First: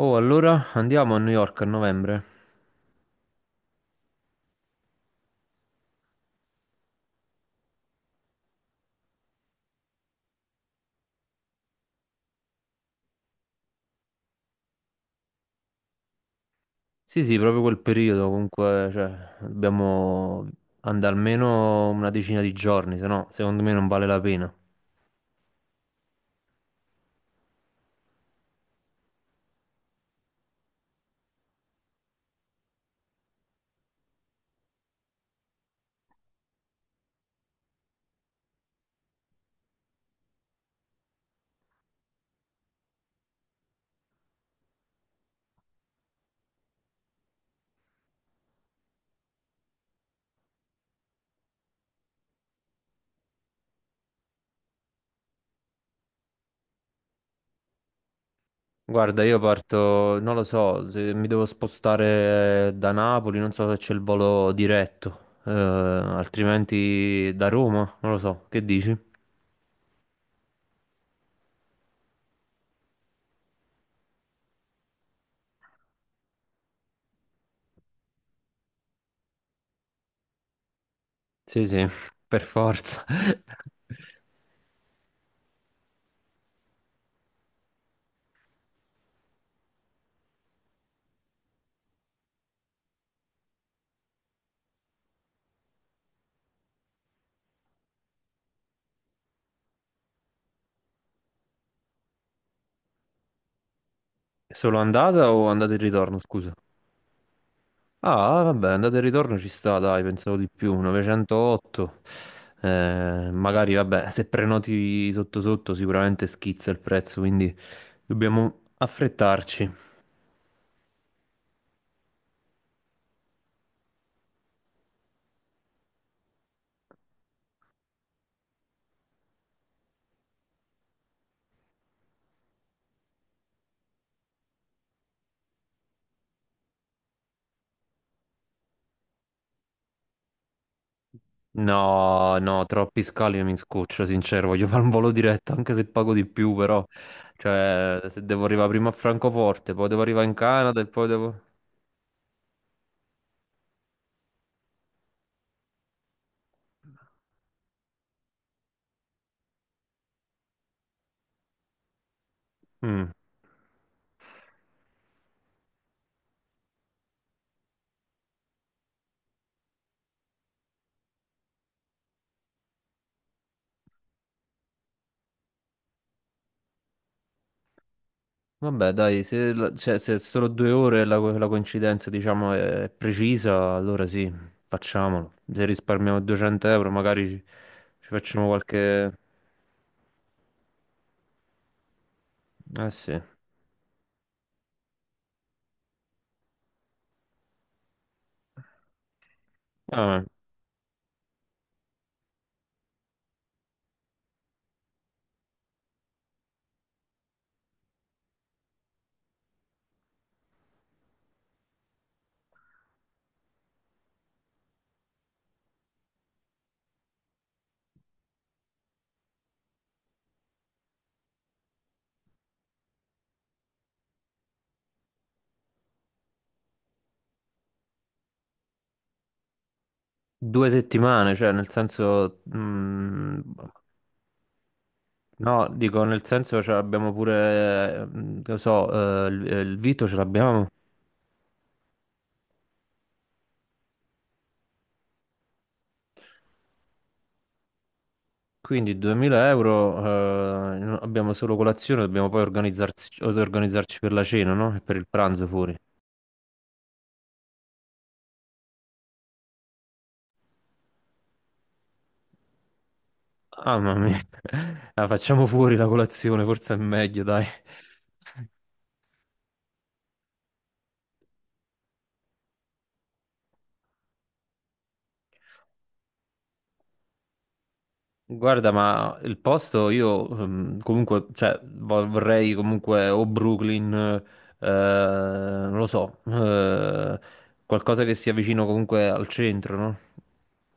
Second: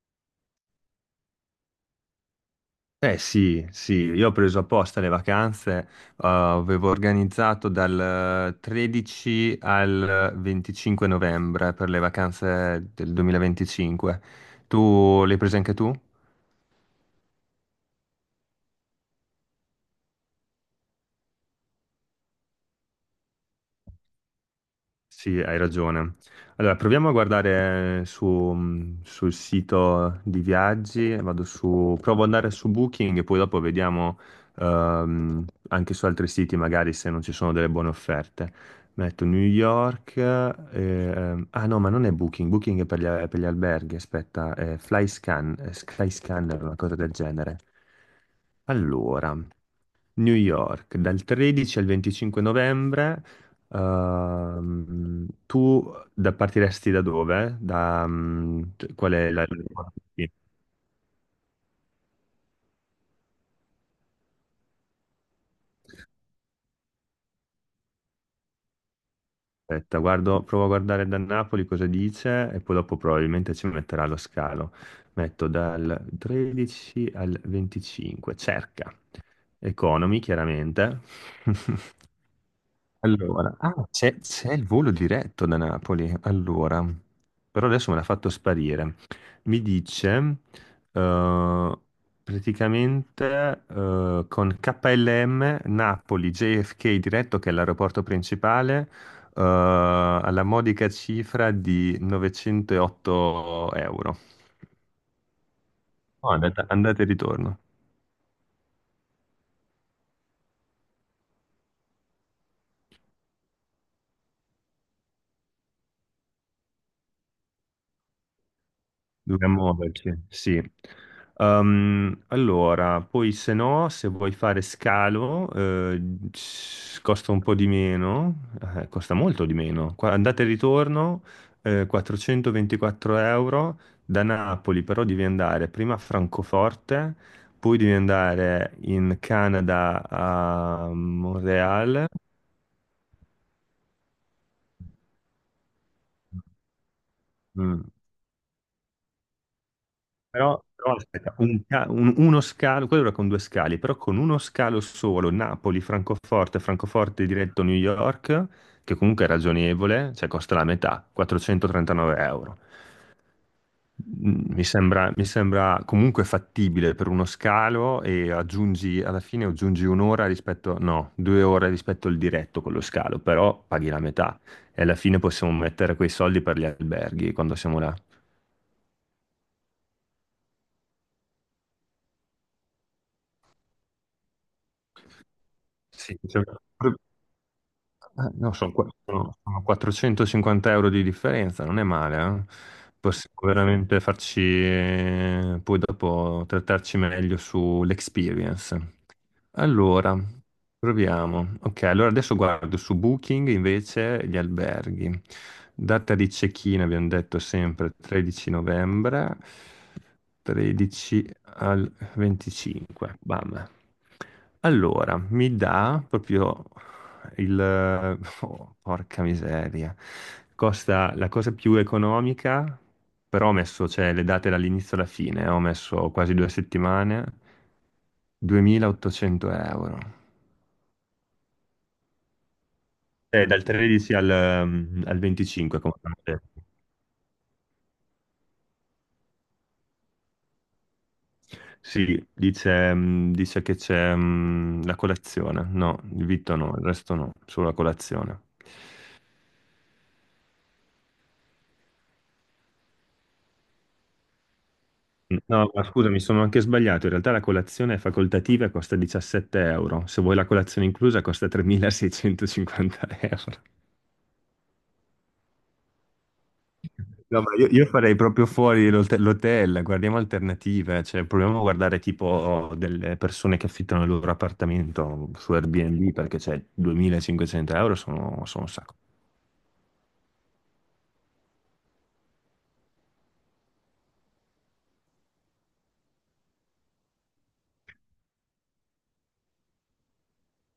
Oh, allora andiamo a New York a novembre? Eh sì, sì, io ho preso apposta le vacanze, avevo organizzato dal 13 al 25 novembre per le vacanze del 2025. Tu le hai prese anche tu? Sì, sì, proprio quel periodo, comunque, cioè, dobbiamo andare almeno una decina di giorni, se no, secondo me non vale la pena. Sì, hai ragione. Allora, proviamo a guardare sul sito di viaggi, vado su, provo ad andare su Booking e poi dopo vediamo, anche su altri siti magari se non ci sono delle buone offerte. Metto New York, ah no, ma non è Booking. Booking è per gli alberghi, aspetta, è Flyscan, è Skyscanner, una cosa del genere. Allora. New York, dal 13 al 25 novembre, partiresti da dove? Da, cioè, qual Guarda, è io la. parto, Sì, non lo so, se mi devo spostare da Napoli, non so se c'è il volo diretto, altrimenti da Roma, non lo so, che dici? aspetta, guardo, provo a guardare da Napoli cosa dice e poi dopo probabilmente ci metterà lo scalo. Metto dal 13 al 25, cerca. Economy, chiaramente. Sì, sì, per forza. Allora, ah, c'è il volo diretto da Napoli, allora, però adesso me l'ha fatto sparire. Mi dice, eh, praticamente, con KLM Napoli JFK diretto, che è l'aeroporto principale, alla modica cifra di 908 euro. Solo andata o andata e ritorno, No, scusa? Andata e ritorno. Ah, vabbè, andata e ritorno ci sta, dai, pensavo di più, 908. Magari, vabbè, se prenoti sotto sotto sicuramente schizza il prezzo, quindi dobbiamo Dobbiamo affrettarci. muoverci, sì. Allora, poi se no, se vuoi fare scalo, costa un po' di meno, costa molto di meno. Andata e ritorno, 424 euro da Napoli, però devi andare prima a Francoforte, poi devi andare in Canada a Montreal. No, no, troppi scali mi scoccio, sincero, voglio fare un volo diretto, anche se pago di più, però. Mm. Cioè, se devo arrivare prima a Francoforte, poi devo arrivare in Però, Canada e però poi aspetta, devo. Uno scalo, quello era con due scali, però con uno scalo solo, Napoli-Francoforte, Francoforte diretto New York, che comunque è ragionevole, cioè costa la metà, 439 euro. Mm. Mi sembra comunque fattibile per uno scalo e aggiungi, alla fine aggiungi un'ora rispetto, no, 2 ore rispetto al diretto con lo scalo, però paghi la metà e alla fine possiamo mettere quei soldi per gli alberghi quando siamo là. Vabbè, dai, se, la- cioè, se è solo 2 ore la coincidenza, diciamo, è precisa, allora sì, facciamolo. Se Sì, risparmiamo 200 euro, magari ci eh, facciamo no, sono, qua- qualche. sono- sono 450 euro di differenza, non è male, eh? Eh sì. Possiamo veramente farci, poi dopo trattarci meglio sull'experience. Allora, Vabbè. proviamo. Ok, allora adesso guardo su Booking invece gli alberghi. Data di check-in abbiamo detto sempre 13 novembre, 13 al 25. Bam. Allora, mi dà proprio il. Oh, porca miseria. Costa la cosa più economica, però ho messo, cioè, le date dall'inizio alla fine, ho messo quasi 2 settimane, 2.800 euro. 2 settimane, cioè, nel senso. Dal 13 al No, 25, come dico, abbiamo nel senso, detto. cioè, abbiamo pure, che lo so, il Vito ce l'abbiamo. Sì, dice che c'è, la colazione. No, il vitto no, il resto no, solo la colazione. Quindi 2000 euro, abbiamo solo colazione, dobbiamo poi organizzarci, organizzarci per la cena, no? E per il pranzo No, fuori. ma scusa, mi sono anche sbagliato. In realtà la colazione è facoltativa e costa 17 euro. Se vuoi la colazione inclusa costa 3.650 euro. Ah, mamma mia. La facciamo fuori la colazione, forse è meglio, No, dai. ma io farei proprio fuori l'hotel, guardiamo alternative, cioè proviamo a guardare tipo delle persone che affittano il loro appartamento su Airbnb perché cioè 2.500 euro sono Guarda, un sacco. ma il posto io comunque, cioè, vorrei comunque o Brooklyn, non lo so, qualcosa che sia vicino comunque al centro, no?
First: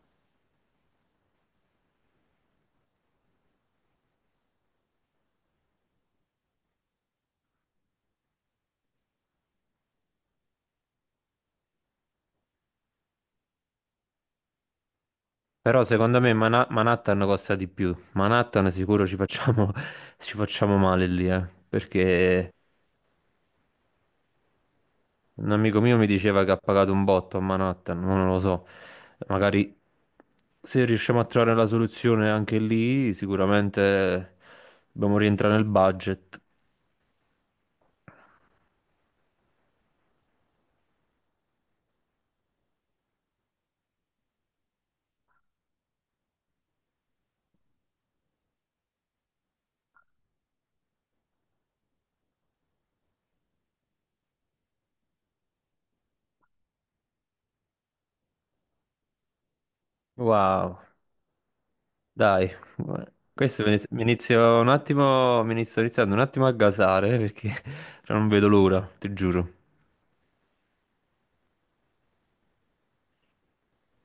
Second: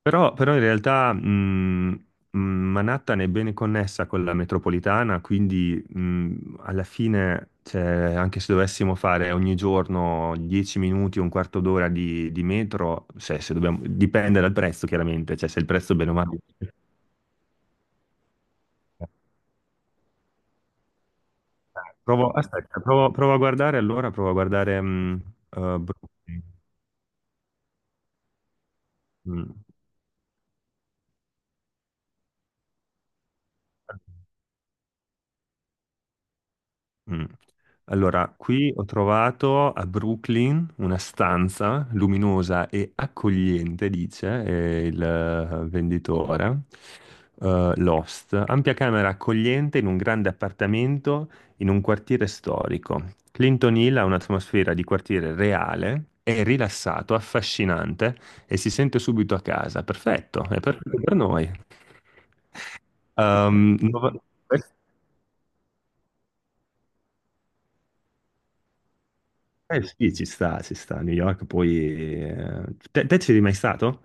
Però in realtà, Manhattan è bene connessa con la metropolitana, quindi, alla fine, cioè, anche se dovessimo fare ogni giorno 10 minuti, un quarto d'ora di metro, cioè, se dipende dal prezzo chiaramente, cioè se il Però prezzo è bene o secondo me male. Manhattan costa di più. Manhattan sicuro ci facciamo, ci facciamo male lì, Provo, perché aspetta, provo a guardare allora, provo a guardare, un amico mio mi Brooklyn. diceva che ha pagato un botto a Manhattan, ma non lo so. Mm. Magari se riusciamo a trovare la soluzione anche lì, sicuramente dobbiamo rientrare nel budget. Mm. Allora, qui ho trovato a Brooklyn una stanza luminosa e accogliente, dice, il, venditore. Lost, ampia camera accogliente in un grande appartamento in un quartiere storico. Clinton Hill ha un'atmosfera di quartiere reale, è rilassato, affascinante e si sente subito a casa. Perfetto, è Wow, perfetto per noi. dai. Questo Ehm, mi nova- inizio iniziando un attimo a gasare perché non vedo l'ora, ti giuro. Eh sì, ci sta, ci sta. New York poi... eh, te ci eri mai stato?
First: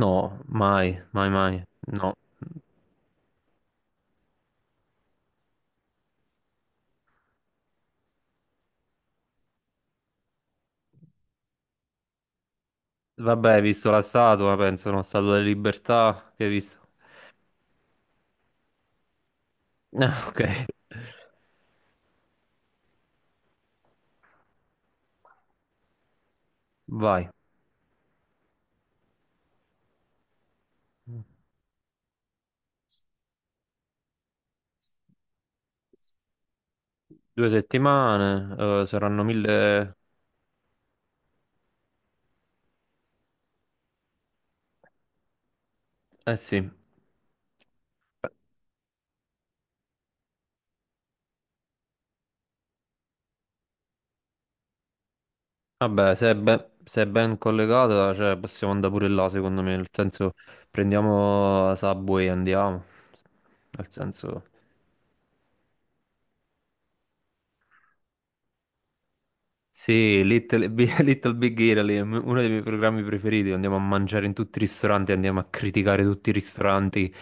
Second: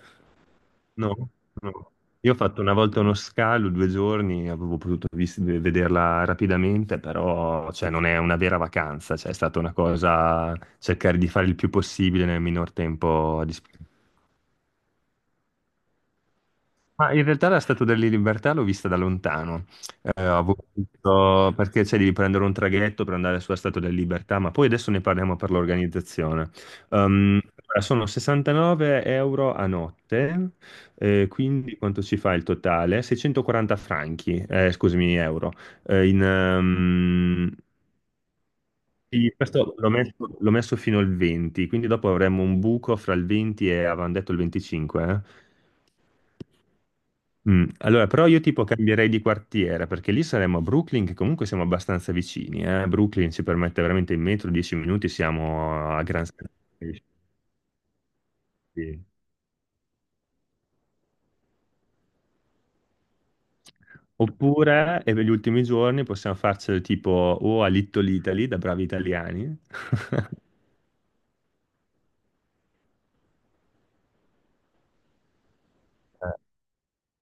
No, mai, mai, No, mai. no. No. Io ho fatto una volta uno scalo, 2 giorni, avevo potuto vederla rapidamente, però cioè, non è una vera vacanza, cioè, è stata una cosa cercare di fare il più possibile nel minor tempo a Vabbè, hai visto disposizione. la statua, penso, no? Statua della Libertà, che hai visto? Ma in realtà la Statua della Libertà l'ho vista da lontano. Ah, ok, Perché c'è devi prendere un traghetto per andare sulla Statua della Libertà, ma poi adesso ne parliamo per l'organizzazione. vai. Allora, sono 69 euro a notte, quindi quanto ci fa il totale? 640 franchi, scusami, euro. Eh, in, Due ehm, settimane, saranno sì, questo l'ho 1000. messo, fino al 20, quindi dopo avremo un buco fra il 20 e avevamo detto il 25, eh? Eh sì, Allora, però io tipo cambierei di quartiere perché lì saremmo a Brooklyn, che comunque siamo abbastanza vicini. Brooklyn ci permette veramente in metro 10 minuti, siamo a vabbè, Grand Central se è ben collegata, cioè, possiamo andare Station. pure là, secondo me, nel senso, prendiamo Subway e andiamo. Nel senso. Oppure, e per gli ultimi giorni possiamo farcelo tipo o a Little Italy da bravi italiani. Sì, Little Big Italy è uno dei miei programmi preferiti, andiamo a mangiare in tutti i ristoranti, andiamo a criticare tutti i ristoranti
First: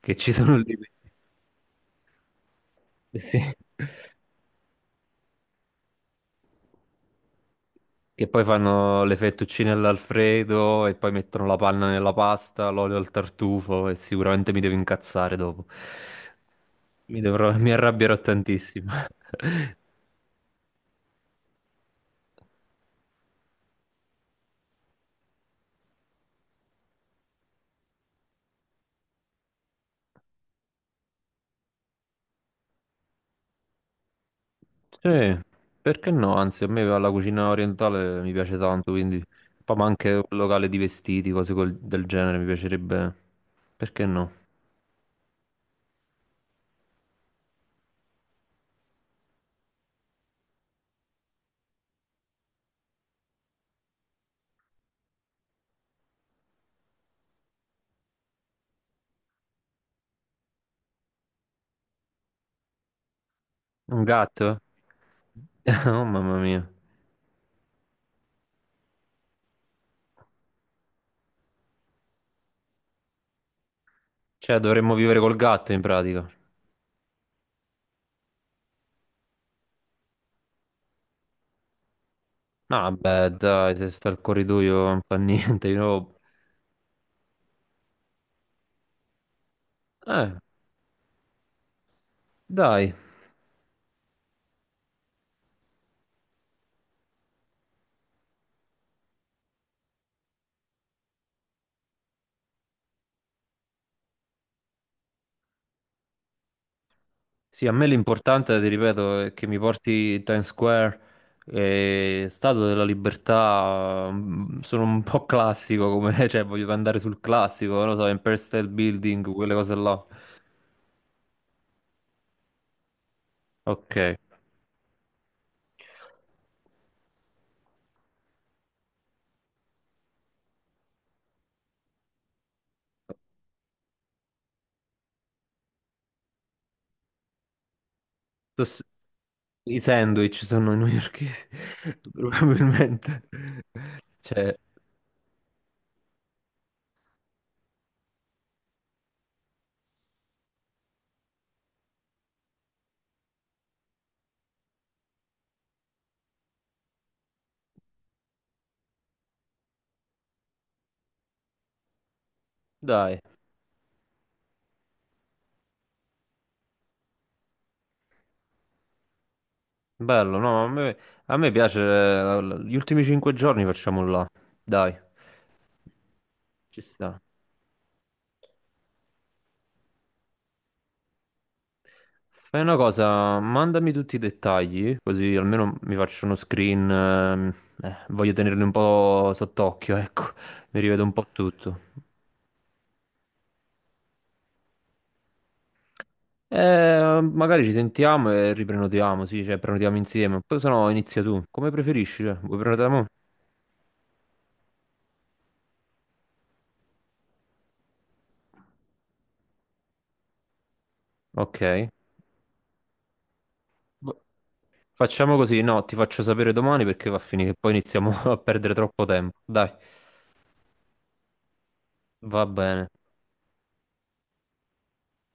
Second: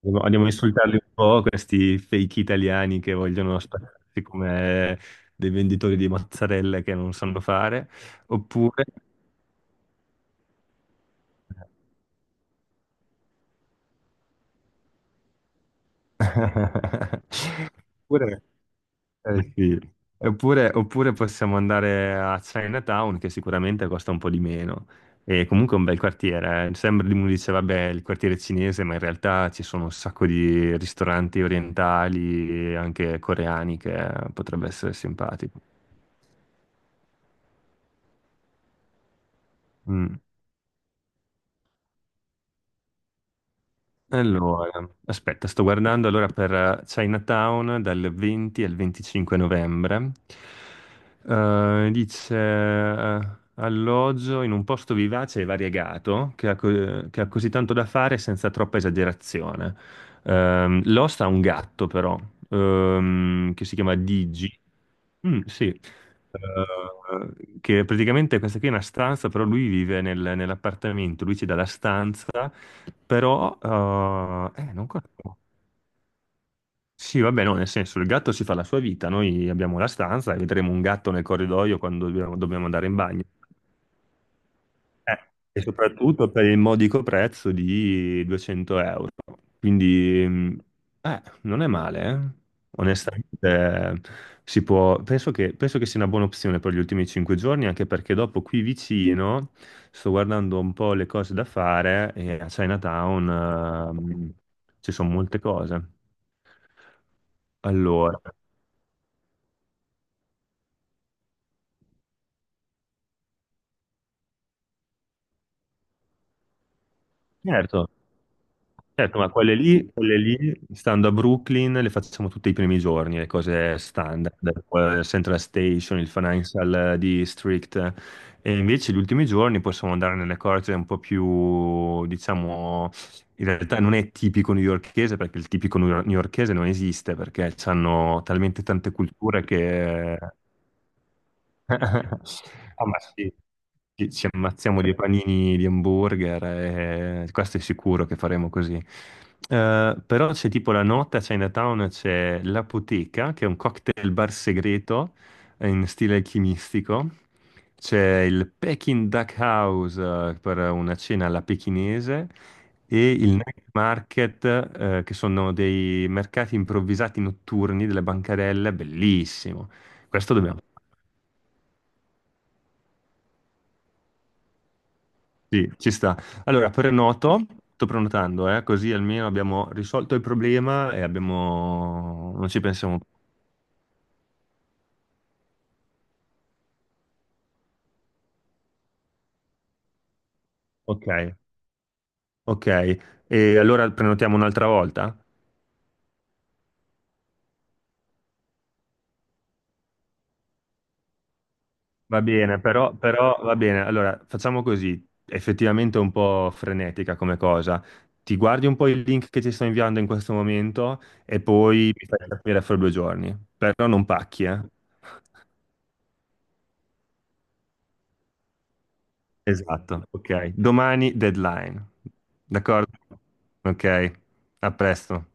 che Andiamo ci andiamo a sono lì. insultarli un po', questi fake italiani che Sì. vogliono spararsi come dei venditori di mozzarella che non sanno fare. Che poi Oppure... fanno le fettuccine all'Alfredo e poi mettono la panna nella pasta, l'olio al tartufo e sicuramente mi devo incazzare dopo. Mi arrabbierò Oppure tantissimo. Eh sì. Oppure possiamo andare a Chinatown, che sicuramente costa un po' di meno. E comunque è un bel quartiere. Sembra di uno dice, vabbè, il quartiere cinese, ma in realtà ci sono un sacco di ristoranti orientali e anche coreani che potrebbe essere Sì, simpatico. perché no? Anzi, a me la cucina orientale mi piace tanto, quindi poi ma anche Mm. un locale di vestiti, cose del genere, mi piacerebbe. Perché no? Allora, aspetta, sto guardando allora per, Chinatown dal 20 al 25 novembre. Dice, alloggio in un posto vivace e variegato che ha così tanto da fare senza troppa esagerazione. L'host ha un gatto però, che si chiama Un Digi. gatto? Mm, sì. Oh mamma mia. Che praticamente questa qui è una stanza, però lui vive nell'appartamento, lui ci dà la stanza però, Cioè, non dovremmo vivere col conosco. gatto in pratica. Sì, vabbè, no, nel senso, il gatto si fa la sua vita, noi abbiamo la stanza e vedremo un gatto nel corridoio quando dobbiamo andare Ah, in bagno. beh, dai, se sta al corridoio non fa Eh, E niente. Io. soprattutto per il modico prezzo di 200 euro. Quindi, Eh, non è male, eh. dai. Onestamente, si può. Penso che sia una buona opzione per gli ultimi 5 giorni, anche perché dopo qui vicino sto guardando un po' le cose da fare e a Chinatown, ci sono molte cose. Sì, a me Allora, l'importante, ti ripeto, è che mi porti Times Square, e Statua della Libertà. Sono un po' classico come, cioè, voglio andare sul classico, non certo, lo so, Empire State certo, ma Building, quelle cose là. quelle lì, stando a Brooklyn, le facciamo tutti i primi giorni, le cose Ok. standard, Central Station, il Financial District. E invece gli ultimi giorni possiamo andare nelle cose un po' più, diciamo, in realtà non è tipico newyorchese, perché il tipico newyorchese non esiste, perché hanno talmente Tos- tante culture I che sandwich sono newyorkesi, Ah, ma probabilmente. sì, ci Cioè, ammazziamo di panini di hamburger e questo è sicuro che faremo così. Però c'è tipo la notte a Chinatown, c'è l'Apoteca, che è un cocktail bar segreto, in stile alchimistico. C'è il Peking Duck House, per una cena alla pechinese e dai. il night market, che sono dei mercati improvvisati notturni delle bancarelle, bellissimo. Questo Bello, dobbiamo no, a me piace, gli ultimi 5 giorni facciamo là, dai, Sì, ci sta. Allora, ci sta. Sto prenotando, così almeno abbiamo risolto il problema e abbiamo. Non ci Fai una pensiamo. cosa, mandami tutti i dettagli, così almeno mi faccio uno screen, voglio tenerli un po' sott'occhio, ecco, mi rivedo Ok, un po' tutto. ok. E allora prenotiamo un'altra volta? Magari ci sentiamo e riprenotiamo, sì, cioè prenotiamo insieme, poi se no inizia tu, come Va preferisci, vuoi bene, prenotare però, mo? però va bene. Allora, facciamo così. Effettivamente è un po' frenetica come cosa. Ti guardi un po' il link che ti sto inviando in questo momento e Ok. poi mi fai capire fra 2 giorni. Però non pacchi, eh. Facciamo così, no, ti faccio sapere domani perché va a finire che poi iniziamo a perdere troppo tempo, dai. Esatto, ok. Domani deadline. Va bene. D'accordo? Ok, a presto.